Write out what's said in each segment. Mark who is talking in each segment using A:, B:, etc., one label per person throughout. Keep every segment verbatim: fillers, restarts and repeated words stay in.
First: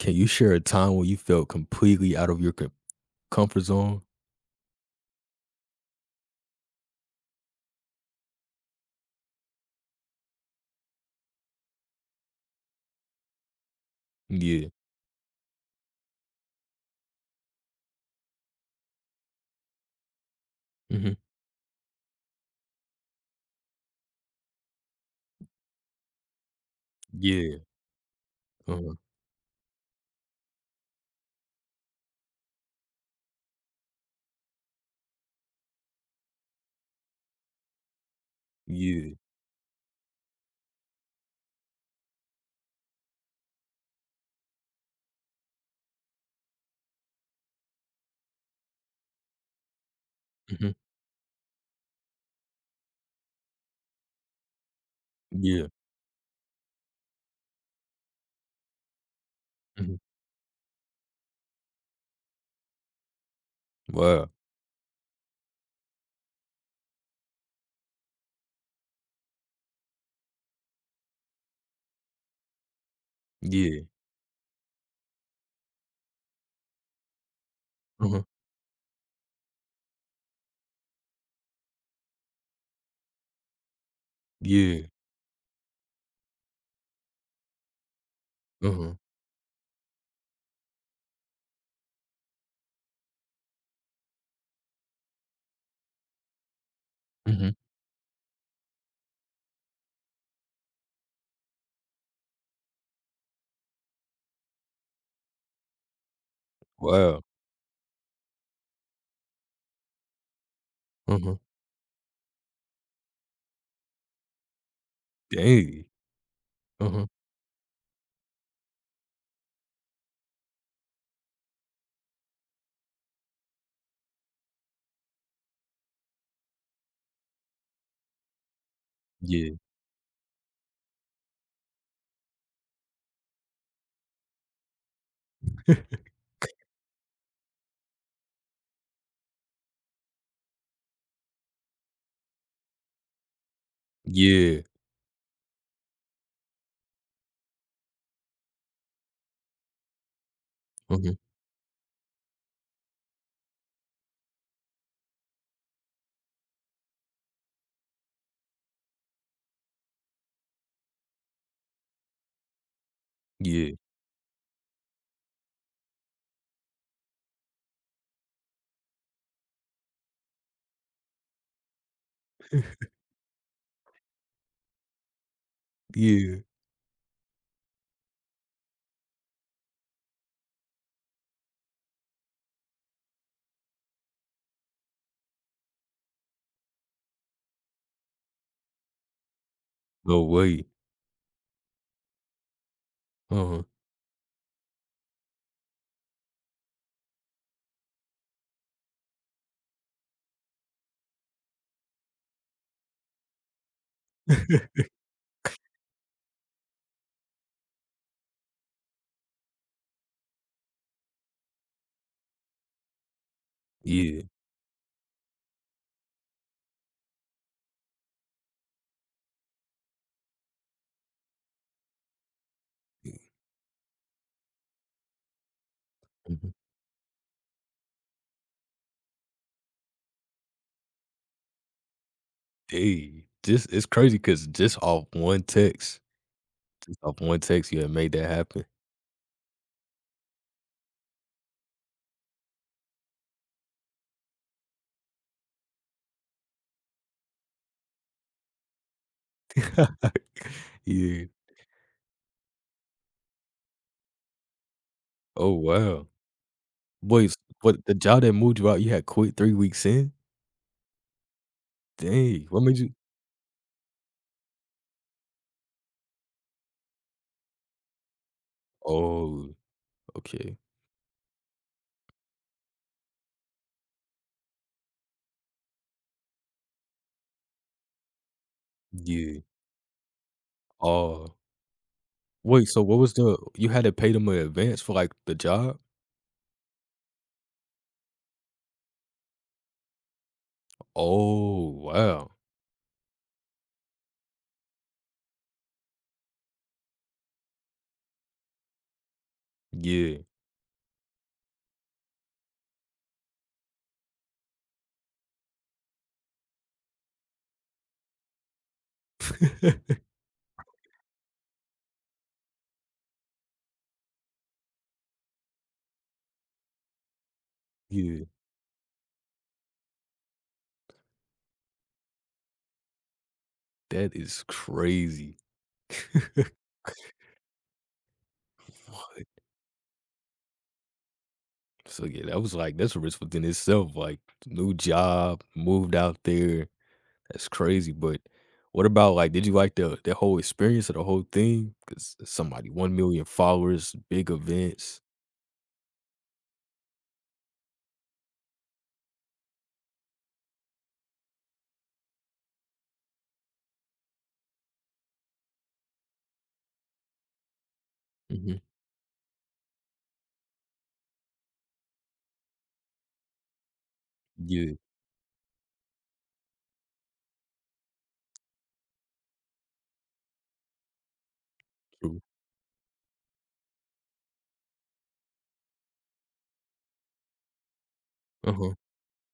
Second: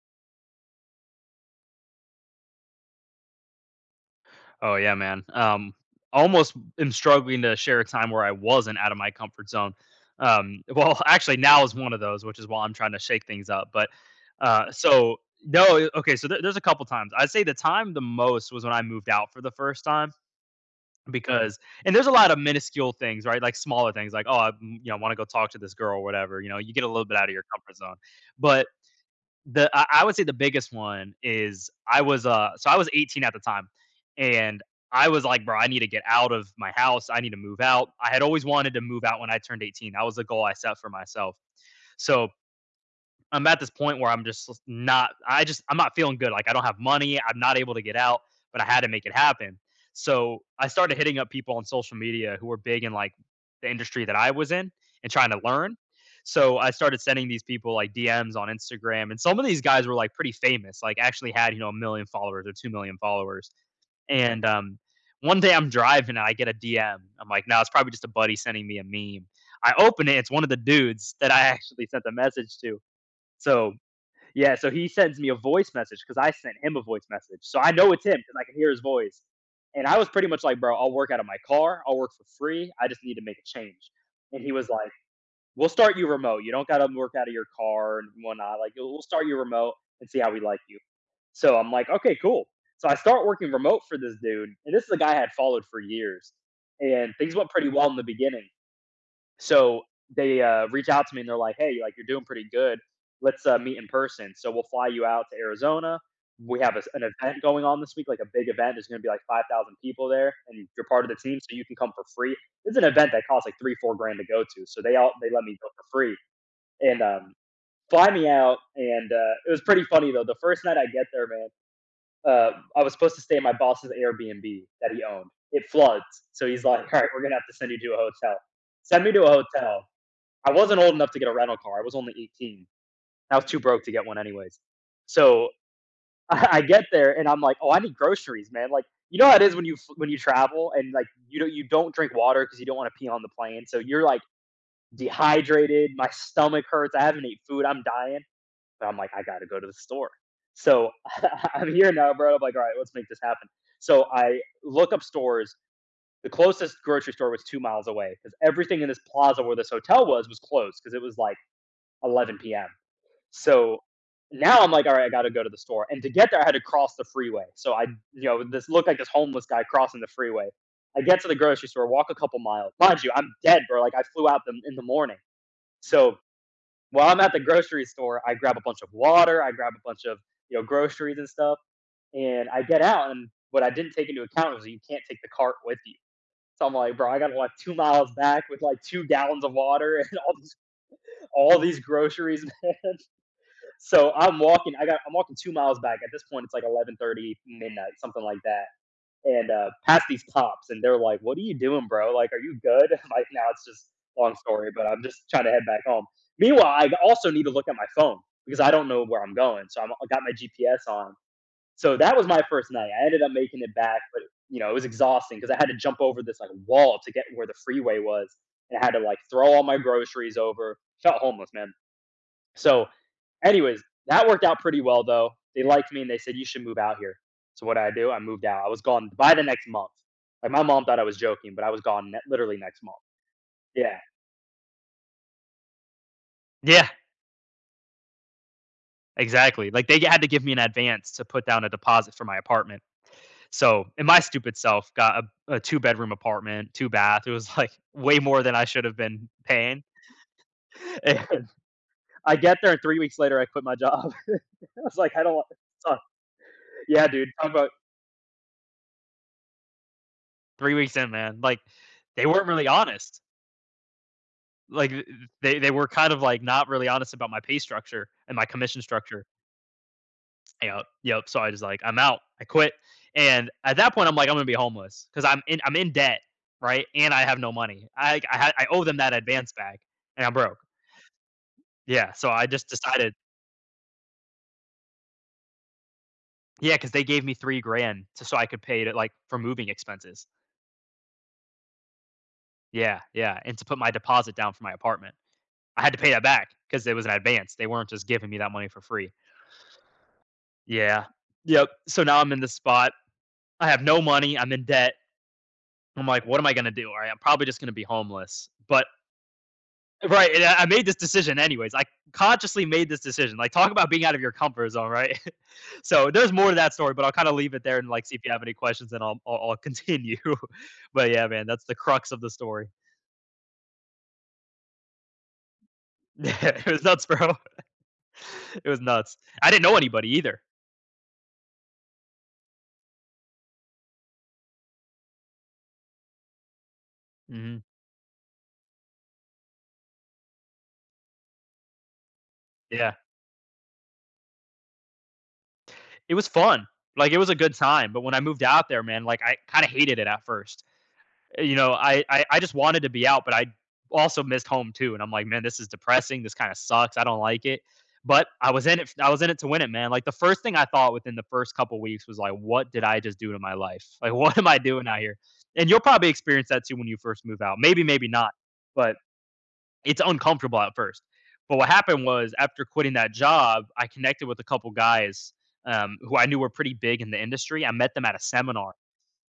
A: Can you share a time when you felt completely out of your co comfort zone?
B: Oh yeah, man. Um, almost am struggling to share a time where I wasn't out of my comfort zone. Um, well, actually, now is one of those, which is why I'm trying to shake things up. But
A: Yeah.
B: uh, so no, okay. So there, there's a couple times. I'd say the time the most was when I moved out for the first time
A: Mhm.
B: because, and there's a lot of minuscule things, right? Like smaller things, like oh, I, mm, you know, want to go talk to this girl or whatever. You know, you get a little bit out of your
A: Yeah.
B: comfort zone, but
A: Uh-huh.
B: the I I would say the biggest one is I was, uh so I was eighteen at the time, and I was like, "Bro, I need to get out of my house. I need to move out." I had always wanted to move
A: Yeah.
B: out when I turned eighteen. That was a goal I set for myself. So I'm at this point where I'm just not I just I'm not feeling good. Like I don't have money, I'm not able to get out, but I had to make it happen. So I
A: Mhm.
B: started hitting up people on social media who were big in like the industry that I was in and trying to
A: Yeah.
B: learn. So I started sending these people like D Ms on Instagram, and some of these guys were
A: Mhm.
B: like pretty famous, like actually had, you know, a million followers or two million followers.
A: Wow.
B: And um one day I'm driving and I get a D M. I'm like, "No, it's probably just a buddy sending me a meme." I open it, it's one of the dudes that I actually sent the message to. So
A: Yeah.
B: yeah, so he sends me a voice message because I sent him a voice message. So I know it's him
A: Uh-huh.
B: because I can hear his voice. And I was pretty much like, bro, I'll work out of my car. I'll work for free. I just need to make a change. And he was
A: Yeah.
B: like, we'll start you remote. You don't got to work out of your car and whatnot. Like,
A: Uh-huh.
B: we'll start you remote and see how we like you. So I'm like, okay, cool. So I start working remote for this dude. And this is a guy I had followed for years. And things
A: Mhm.
B: went pretty well in the beginning. So they uh, reach out to me and they're like, "Hey, like you're doing pretty good. Let's uh, meet in person." So we'll fly you out to Arizona. We have a s an
A: Wow.
B: event going on this week, like a big event. There's going to be like five thousand people there, and you're part of the
A: Uh-huh.
B: team, so you can come for free. It's an event that costs like three, four grand to go to, so they all they let me go
A: Dang.
B: for free and
A: Uh-huh.
B: um, fly me out. And uh, it was pretty funny though. The first night I get there, man, uh, I was supposed to stay in my boss's Airbnb that he owned. It floods, so he's like, "All right, we're gonna have to send you to a hotel." Send me to a
A: Yeah.
B: hotel. I wasn't old enough to get a rental car. I was only eighteen. I was too broke to get one anyways. So I get there and I'm like, oh, I need groceries, man. Like, you know how it is when you when you travel and like you don't you don't drink water because you don't want to pee on the plane. So you're like
A: Yeah.
B: dehydrated. My stomach hurts. I haven't ate food. I'm dying. But I'm like, I gotta go to the store. So
A: Uh-huh.
B: I'm here now, bro. I'm like, all right, let's make this happen. So I look up stores. The closest grocery store was two miles away because everything in this plaza where this hotel was was closed because it was like eleven p m.
A: Yeah.
B: So now I'm like, all right, I got to go to the store. And to get there, I had to cross the freeway. So I, you know, this looked like this homeless guy crossing the freeway. I get to the grocery store, walk a couple miles. Mind you, I'm dead, bro. Like I flew out them in the morning. So
A: Yeah.
B: while I'm at the grocery store, I grab a bunch of water, I grab a bunch of, you know, groceries and stuff. And I get out. And what I didn't take into account was you can't take the cart with you. So I'm like, bro, I got to walk two miles back with like two gallons of water and
A: No
B: all these
A: way.
B: all these groceries, man.
A: Uh-huh.
B: So I'm walking. I got. I'm walking two miles back. At this point, it's like eleven thirty midnight, something like that. And uh, past these cops, and they're like, "What are you doing, bro? Like, are you good?" Like, now it's just long story, but I'm just trying to head back home. Meanwhile, I also need to look at my phone because I don't know where I'm going. So I'm, I got my G P S on. So that was my first night. I ended up making it back,
A: Yeah.
B: but you know it was exhausting because I had to jump over this like wall to get where the freeway was, and I had to like throw all my groceries over. Felt homeless, man. So, anyways, that worked out pretty well though. They liked me and they said you
A: Mhm.
B: should move out here. So what did I do? I moved out. I was gone by the next month. Like my mom thought I was joking, but I was gone ne- literally next month.
A: Dang. Just it's
B: Yeah.
A: crazy because just off one text,
B: Yeah,
A: just off one text, you had made that happen.
B: exactly. Like they had to give me an advance to put down a deposit for my apartment. So, and my stupid self got a, a two bedroom apartment, two bath. It was like way more than I should have been paying.
A: Yeah.
B: And I get there, and three weeks later, I quit my job. I was like, I don't want.
A: Oh,
B: Suck.
A: wow.
B: Yeah, dude.
A: Wait,
B: Talk about
A: what the job that moved you out, you had quit three weeks in?
B: three weeks in, man, like, they
A: Dang,
B: weren't
A: what
B: really
A: made you?
B: honest. Like, they they were kind of, like, not really honest about my pay structure and my commission structure.
A: Oh, okay.
B: Yep, yep, so I just, like, "I'm out. I quit." And at that point, I'm like, "I'm gonna be homeless because 'cause I'm in I'm in debt, right, and I have no money. I I had I owe them that
A: Yeah.
B: advance back, and I'm broke."
A: Oh.
B: Yeah, so I
A: Wait,
B: just
A: so what was
B: decided
A: the you had to pay them in advance for, like, the job?
B: yeah, because they gave me three grand to so I could pay to, like for moving expenses.
A: Oh, wow.
B: Yeah, yeah, and to put my deposit down for my apartment. I had to pay that back because it was an advance. They weren't just giving me that money for free.
A: Yeah.
B: Yeah. Yep. So now I'm in this spot. I have no money. I'm in debt. I'm like, what am I gonna do? All right, I'm probably just gonna be homeless. But right, and I I made this decision anyways. I consciously made this decision. Like, talk about being out of your comfort zone, right? So there's more to that story, but I'll kind of leave it there and like see if
A: Yeah,
B: you have any questions, and I'll I'll, I'll continue. But yeah, man, that's the crux of the story.
A: that is crazy.
B: It was nuts, bro. It was nuts.
A: What?
B: I didn't know anybody either.
A: So, yeah, that was, like, that's a risk within itself, like, new job, moved out there. That's
B: Hmm.
A: crazy, but what about, like, did you like the the whole experience of the whole thing? Cause somebody
B: Yeah.
A: one million followers, big events.
B: It was fun. Like it was a good time. But when I moved out there, man, like I kind of hated it at first. Eh, you know, I, I I just wanted to be out, but I also missed home too. And I'm like, man, this is depressing. This kind of sucks. I don't like it. But I
A: Mhm.
B: was in it. I was in it to win it, man. Like the first thing I thought within the first couple weeks was like, what did I just do to my life? Like, what am I
A: Yeah,
B: doing out here? And you'll probably experience that too when you first move out. Maybe, maybe not. But it's uncomfortable at first. But what happened
A: true.
B: was after quitting that job, I connected with a couple guys um, who I knew were pretty big in the industry. I met them at a seminar.
A: Uh-huh.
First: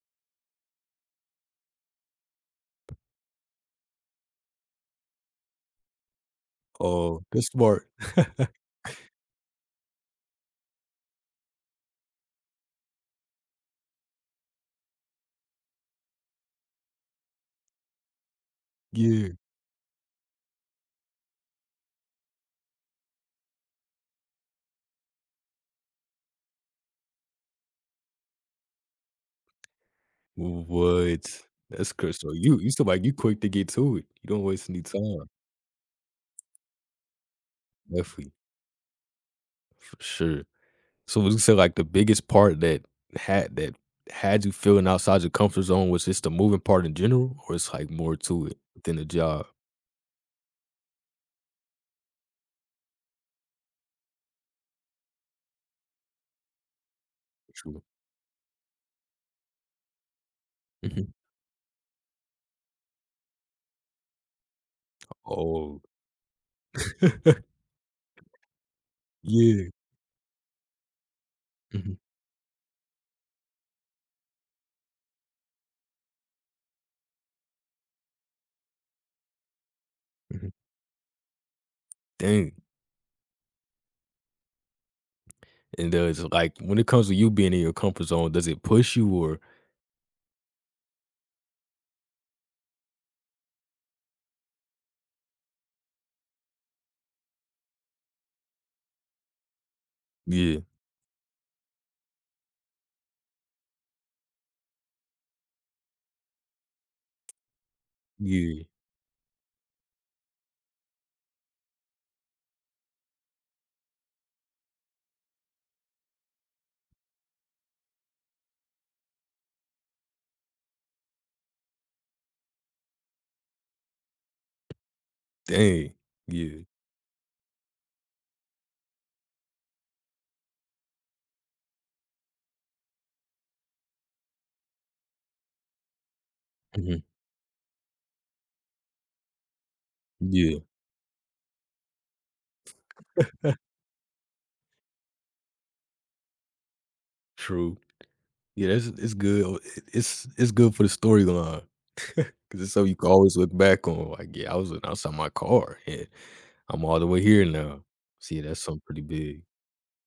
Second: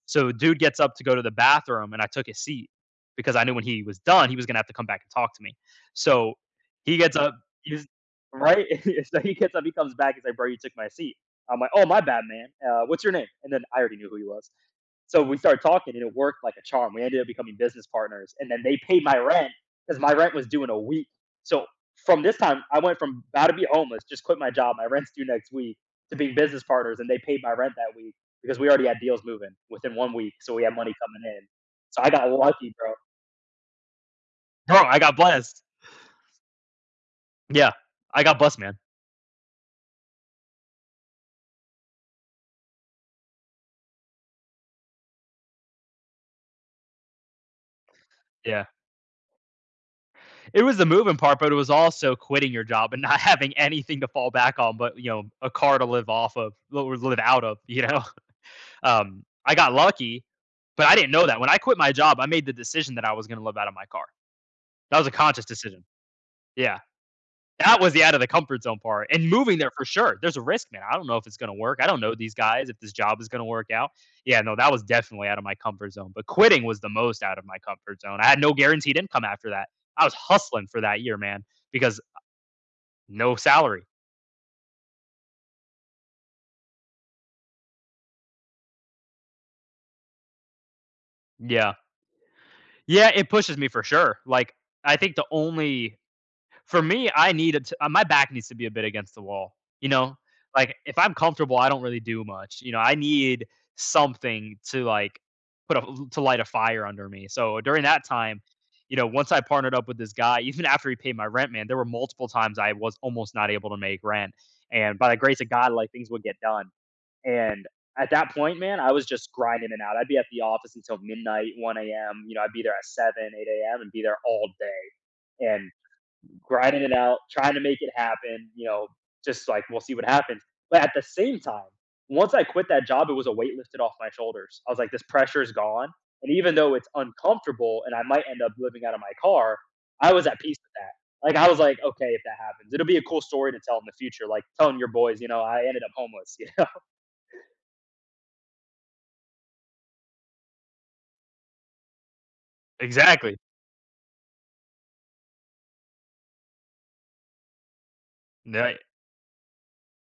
B: So dude gets up to go to the bathroom, and I took his seat because I knew when he was done, he was gonna have to come back and talk to me. So he gets
A: Oh,
B: up,
A: that's smart.
B: he's right. So he gets up, he comes back, he's like, "Bro, you took my seat." I'm like, "Oh, my bad, man. Uh, what's your name?" And then I already knew who he was. So we started talking, and it worked like a charm. We ended up becoming business partners, and then they paid my
A: Yeah.
B: rent because my rent was due in a week. So from this time, I went from about to be homeless, just quit my job, my rent's due next week, to being business partners, and they paid my rent that week because we already had deals moving within one week, so we had money
A: What?
B: coming in.
A: That's
B: So I
A: cra
B: got
A: So you you
B: lucky, bro.
A: somebody you quick to get to it. You don't waste
B: Bro,
A: any
B: I got
A: time.
B: blessed. Yeah, I
A: Definitely,
B: got blessed, man.
A: for sure. So would you say, like, the biggest part that had that had you feeling outside your comfort zone was just the moving part in general, or it's, like, more to it
B: Yeah,
A: than the job?
B: it was the moving part, but it was also quitting your job and not having anything to fall back on, but you know, a car to live off of or live out of.
A: True.
B: You know. Um, I got lucky, but I
A: Mhm.
B: didn't know that. When I quit my job, I made the decision that I was gonna live out of my car. That was a conscious
A: Oh.
B: decision. Yeah. That was the out of the comfort zone part and moving
A: Yeah.
B: there for sure. There's a risk, man. I don't know if it's gonna work. I
A: Mhm,
B: don't know these guys, if this job is gonna work out. Yeah, no, that was definitely out of my comfort zone. But quitting was the most out of my comfort zone. I had no guaranteed income after that. I was
A: mhm.
B: hustling for that year, man, because
A: Dang.
B: no salary.
A: And does, like, when it comes to you being in your comfort zone, does it push you or?
B: Yeah. Yeah, it pushes me for sure. Like, I think the only For me, I need it to uh, my back needs to be a bit against the wall, you know?
A: Yeah,
B: Like, if I'm comfortable, I don't really do much, you know? I need something to, like, put a to light a fire under me, so during that time,
A: yeah.
B: you know, once I partnered up with this guy, even after he paid my rent, man, there were multiple times I was almost not able to make rent, and by the grace of God, like, things would get done, and at that point, man, I was just grinding it out. I'd be at the office until midnight, one a m, you know, I'd be there at seven, eight a m, and be there all day, and
A: Dang. Yeah.
B: grinding it out, trying to make it happen, you know, just like we'll see what happens. But at the same time, once I quit that job, it was a weight lifted off my shoulders. I was like, this pressure is gone. And even though it's
A: Mhm.
B: uncomfortable and I might end up living out of my car, I was at peace
A: Yeah.
B: with that. Like I was like, okay, if that happens, it'll be a cool story to tell in the future. Like telling your boys, you know, I ended up homeless. You know,
A: True. Yeah, that's it's good. Oh, it it's it's good for the storyline because it's something you can always
B: Exactly.
A: look back on, like, "Yeah, I was sitting outside my car, and I'm all the way here now." See, that's
B: Yeah,
A: something pretty big.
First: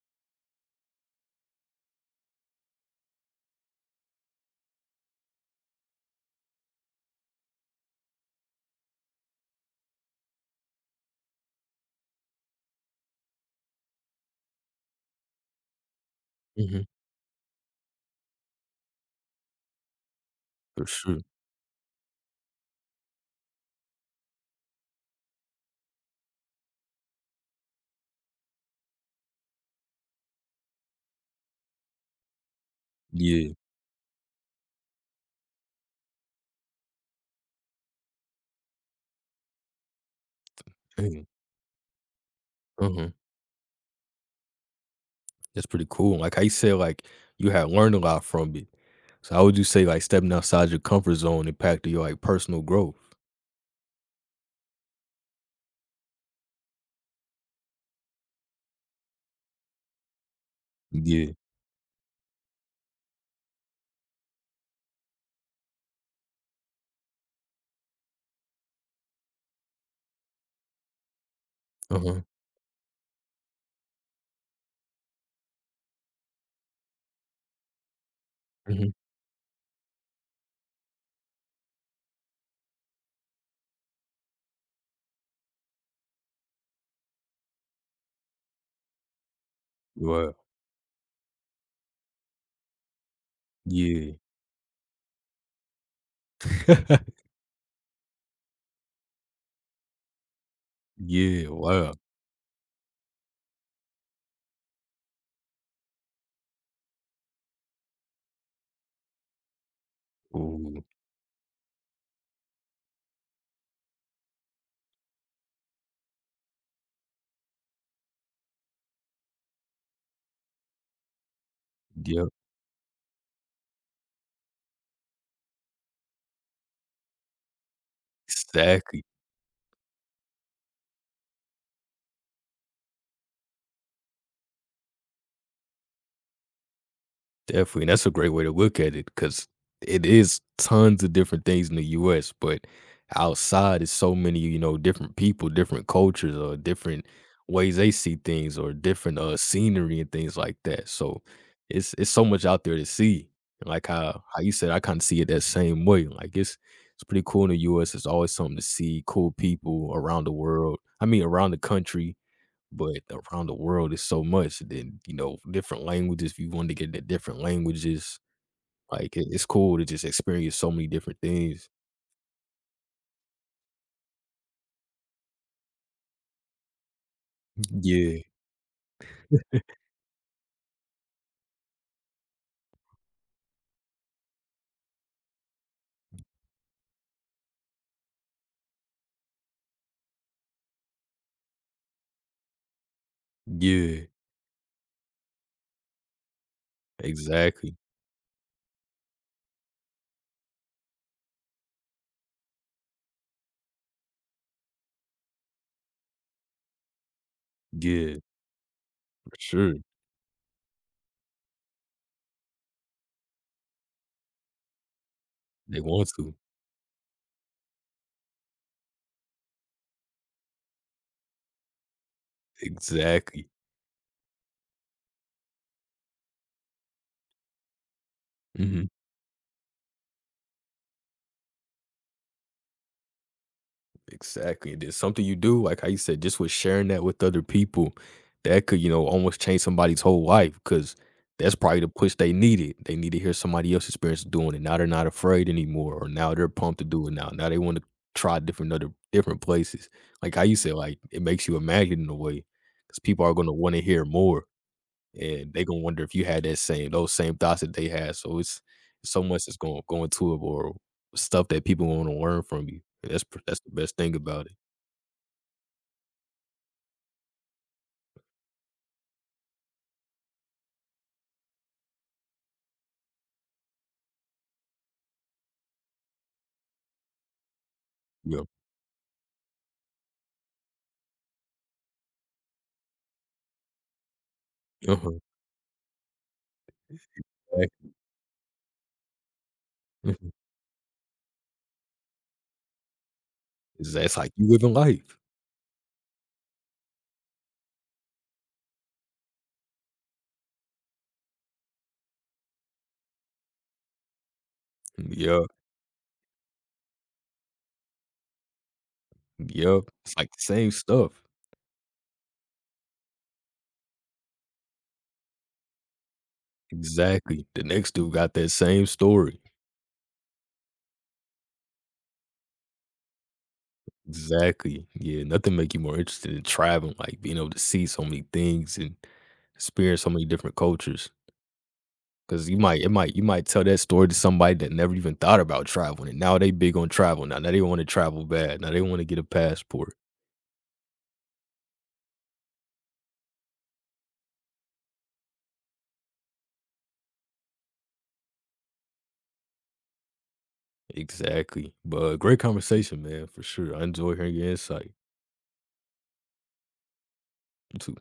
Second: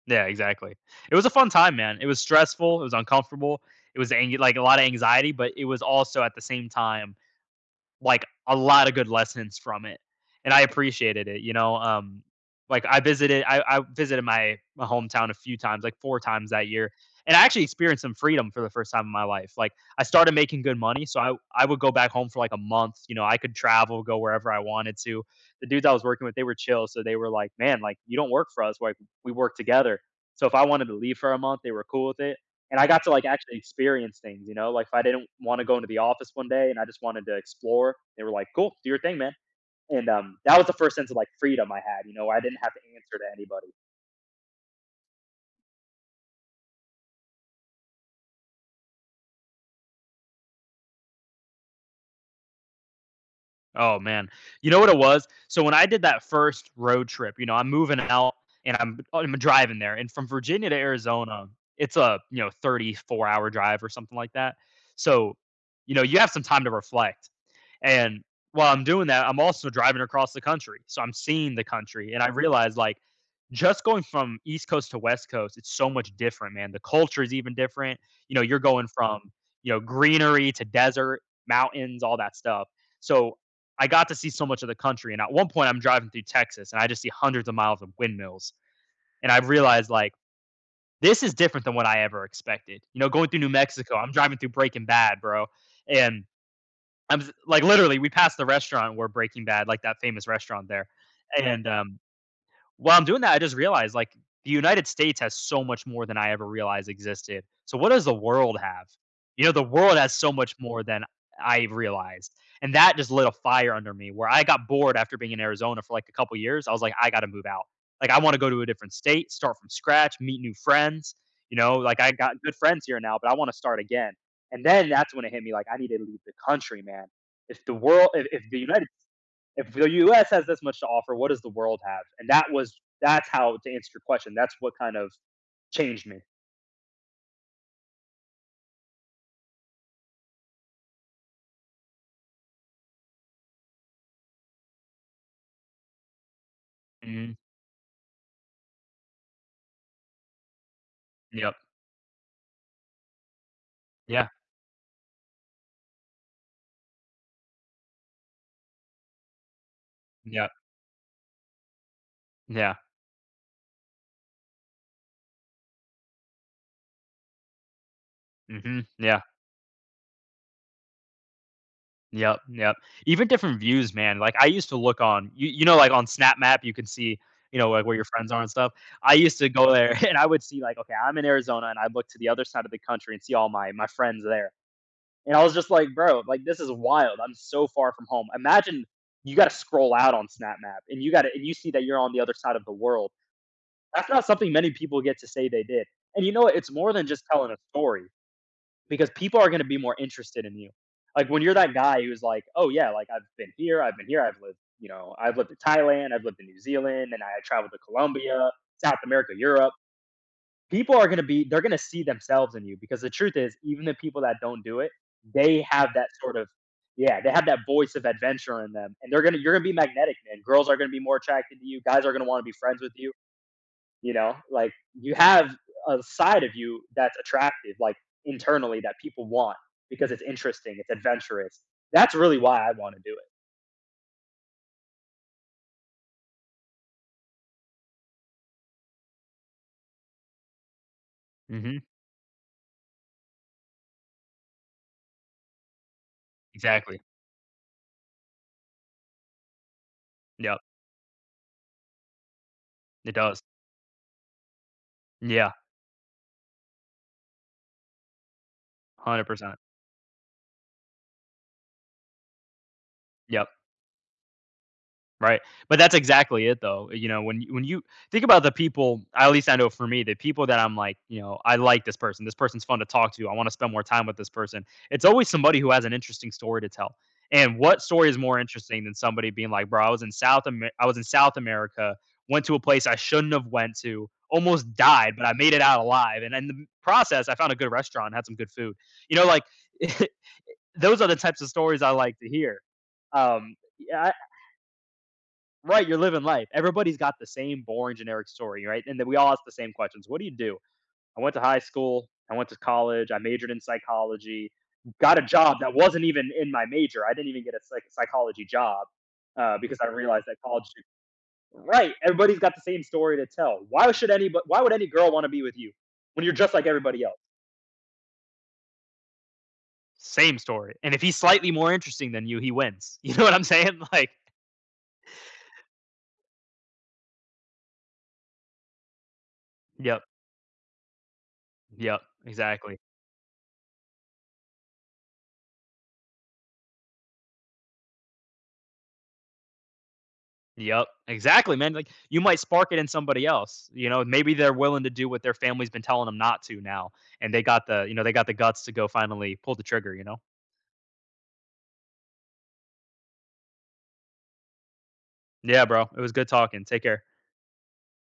B: yeah, exactly. It was a fun time, man. It was stressful. It was uncomfortable. It was ang- like a lot of anxiety, but it was also at the same time like, a lot of good lessons from it, and I appreciated it, you know, um, like, I visited I I visited my my hometown a few times, like, four times that
A: Mhm.
B: year, and I actually experienced some freedom for the first time in my life, like, I started making good
A: For
B: money,
A: sure.
B: so I I would go back home for, like, a month, you know, I could travel, go wherever I wanted to. The dudes I was working with, they were chill, so they were like, "Man, like, you don't work for us, like, we work together." So if I wanted to leave for a month, they were cool with it. And I got to, like,
A: Yeah.
B: actually experience things, you know, like, if I didn't wanna go into the office one day and I just wanted to explore, they were like, "Cool, do your thing, man." And, um, that was the first sense of,
A: Dang.
B: like, freedom I had, you know, where I didn't have to
A: Mhm.
B: answer to anybody.
A: That's pretty cool. Like I said, like, you had learned a lot from it. So how would you say, like, stepping outside your comfort zone impacted your, like, personal growth?
B: Oh, man. You know what it was? So when I did that first road trip, you know, I'm moving out and I'm I'm driving there, and from Virginia to
A: Yeah.
B: Arizona, it's a, you know, thirty-four hour drive or something like that. So, you know, you have some time to reflect. And while I'm doing that, I'm also driving across the country. So I'm seeing the country
A: Uh-huh.
B: and I realized like just going from East Coast to West Coast, it's so much different, man. The culture is even different. You know, you're going
A: Mhm.
B: from, you know, greenery to desert, mountains, all that stuff. So I got to see so much of the country. And at one point I'm driving through Texas and I just see hundreds of miles of windmills. And I realized like
A: Wow.
B: this is different than what I ever expected. You know, going through New Mexico, I'm
A: Yeah.
B: driving through Breaking Bad, bro. And I'm like, literally, we passed the restaurant where Breaking Bad like, that famous restaurant there,
A: Yeah.
B: and,
A: Wow.
B: um, while I'm doing that, I just realized like the United States has so much more than I ever realized existed. So what does the world have? You know, the world has so much
A: Ooh.
B: more than I realized. And that just lit a fire under me where I got bored after being in Arizona for like a couple years. I was like, I got to move out. Like, I want to go to a different state, start from scratch, meet new friends. You know, like I
A: Yep.
B: got good friends here now, but I want to start again. And then that's when it hit me like, I need to leave the country, man. If the world, if, if the United
A: Exactly.
B: if the U S has this much to offer, what does the world have? And that was that's how to answer your question. That's what kind of changed me.
A: Definitely, and that's a great way to look at it because it is tons of different things in the U S, but outside is so many, you know, different people, different cultures, or different
B: Mhm.
A: ways they see things, or different uh scenery and things like that. So
B: Yep.
A: it's it's so much out there to see. And like how
B: Yeah.
A: how you said, I kind of see it that same way. Like it's it's pretty cool in the U S. It's always something to see, cool people around the
B: Yep.
A: world. I mean, around the country,
B: Yeah.
A: but around the world, is so much. Then, you know, different languages, if you want to get into different languages,
B: Mhm.
A: like,
B: Yeah.
A: it it's cool to just experience so many different things.
B: Yep. Yep. Even different views, man. Like I used to look on you you know, like on Snap Map, you can see, you know, like where your
A: Yeah,
B: friends are and stuff. I used to go there and I would see like, okay, I'm in Arizona and I look to the other side of the country and see all my my friends there. And I was just like, bro, like this is wild. I'm so far from home. Imagine you got to scroll out on Snap Map and you got to and you see that you're on the other side of the world.
A: yeah,
B: That's not something many people get to say they did. And you know what? It's more than just telling a
A: exactly.
B: story because people are going to be more interested in you. Like when you're that guy who's like, oh yeah, like I've been here, I've been here, I've lived, you know, I've lived in Thailand, I've lived in New Zealand, and I traveled to
A: Yeah,
B: Colombia, South America,
A: for sure.
B: Europe, people are going to be they're going to see themselves in you because the truth is even the people that don't do it, they
A: They
B: have that
A: want to.
B: sort of, yeah, they have that voice of adventure in them and they're going to you're going to be magnetic, man. Girls are going to be more attracted to you, guys are going to want to be friends with you,
A: Exactly.
B: you know, like you have a side of you that's attractive, like internally,
A: Mhm.
B: that people want because it's interesting, it's adventurous. That's really why I want to do
A: Exactly. And then something you do, like how you said, just with sharing that with other people, that could, you know, almost change somebody's whole life because
B: it.
A: that's
B: Hmm.
A: probably the push they needed. They need to hear somebody else's experience doing it. Now they're not afraid anymore, or now they're pumped to
B: Exactly.
A: do it now. Now they want to try different other different places. Like how you
B: Yep.
A: said, like, it makes you imagine in a way because
B: It
A: people are
B: does.
A: going to want to hear more. And
B: Yeah.
A: they gonna wonder if you had that same those same thoughts that they had, so it's so
B: Hundred
A: much that's
B: percent.
A: gonna going to it or stuff that people wanna learn from you, and that's pr
B: Yep.
A: that's the best thing about it.
B: Right, but that's exactly it though, you know, when you when you think about the people, at least I know for me, the people that I'm like, you know, "I like this person. This person's fun to talk to. I wanna spend more time with this person." It's always somebody who has an interesting story to tell, and what story is more
A: Yeah.
B: interesting than somebody being like, "Bro, I was in South Ame I was in South America, went to a place I shouldn't have went to, almost died,
A: Uh-huh.
B: but I made it out alive, and in the process, I found a
A: Right.
B: good restaurant, had some good food." You know, like,
A: Mhm.
B: those are the types of stories I like to hear. Um,
A: Exact mm-hmm.
B: yeah
A: It's like you living life.
B: Right, you're living life. Everybody's got the same boring generic story, right? And then we all ask the same questions. What do you do? I went to high school, I went to college, I majored in psychology, got a
A: Yeah.
B: job that wasn't even in my major. I didn't even get a psych- psychology job uh, because
A: Yep.
B: I
A: It's
B: realized
A: like
B: that
A: the
B: college.
A: same stuff.
B: Right, everybody's got the same story to tell. Why should anybody? Why would any girl want to be with you when you're just like everybody else?
A: Exactly. The next dude got that same story.
B: Same story. And if he's slightly more interesting than you, he wins. You know what I'm saying? Like,
A: Exactly. Yeah, nothing make you more interested in traveling, like being able to see so many things and experience
B: yep,
A: so many different cultures.
B: yep,
A: 'Cause you might
B: exactly.
A: it might you might tell that story to somebody that never even thought about traveling, and now they big on travel now. Now they wanna travel bad. Now they wanna get a passport.
B: Yep, exactly, man. Like you might spark it in somebody else. You know, maybe they're willing to do what their family's been telling them not to now, and they got the you know they got the guts to go finally pull the trigger. You know.
A: Exactly. But great conversation, man, for sure. I enjoy hearing your insight.
B: Yeah, bro. It was good talking. Take care.
A: You too.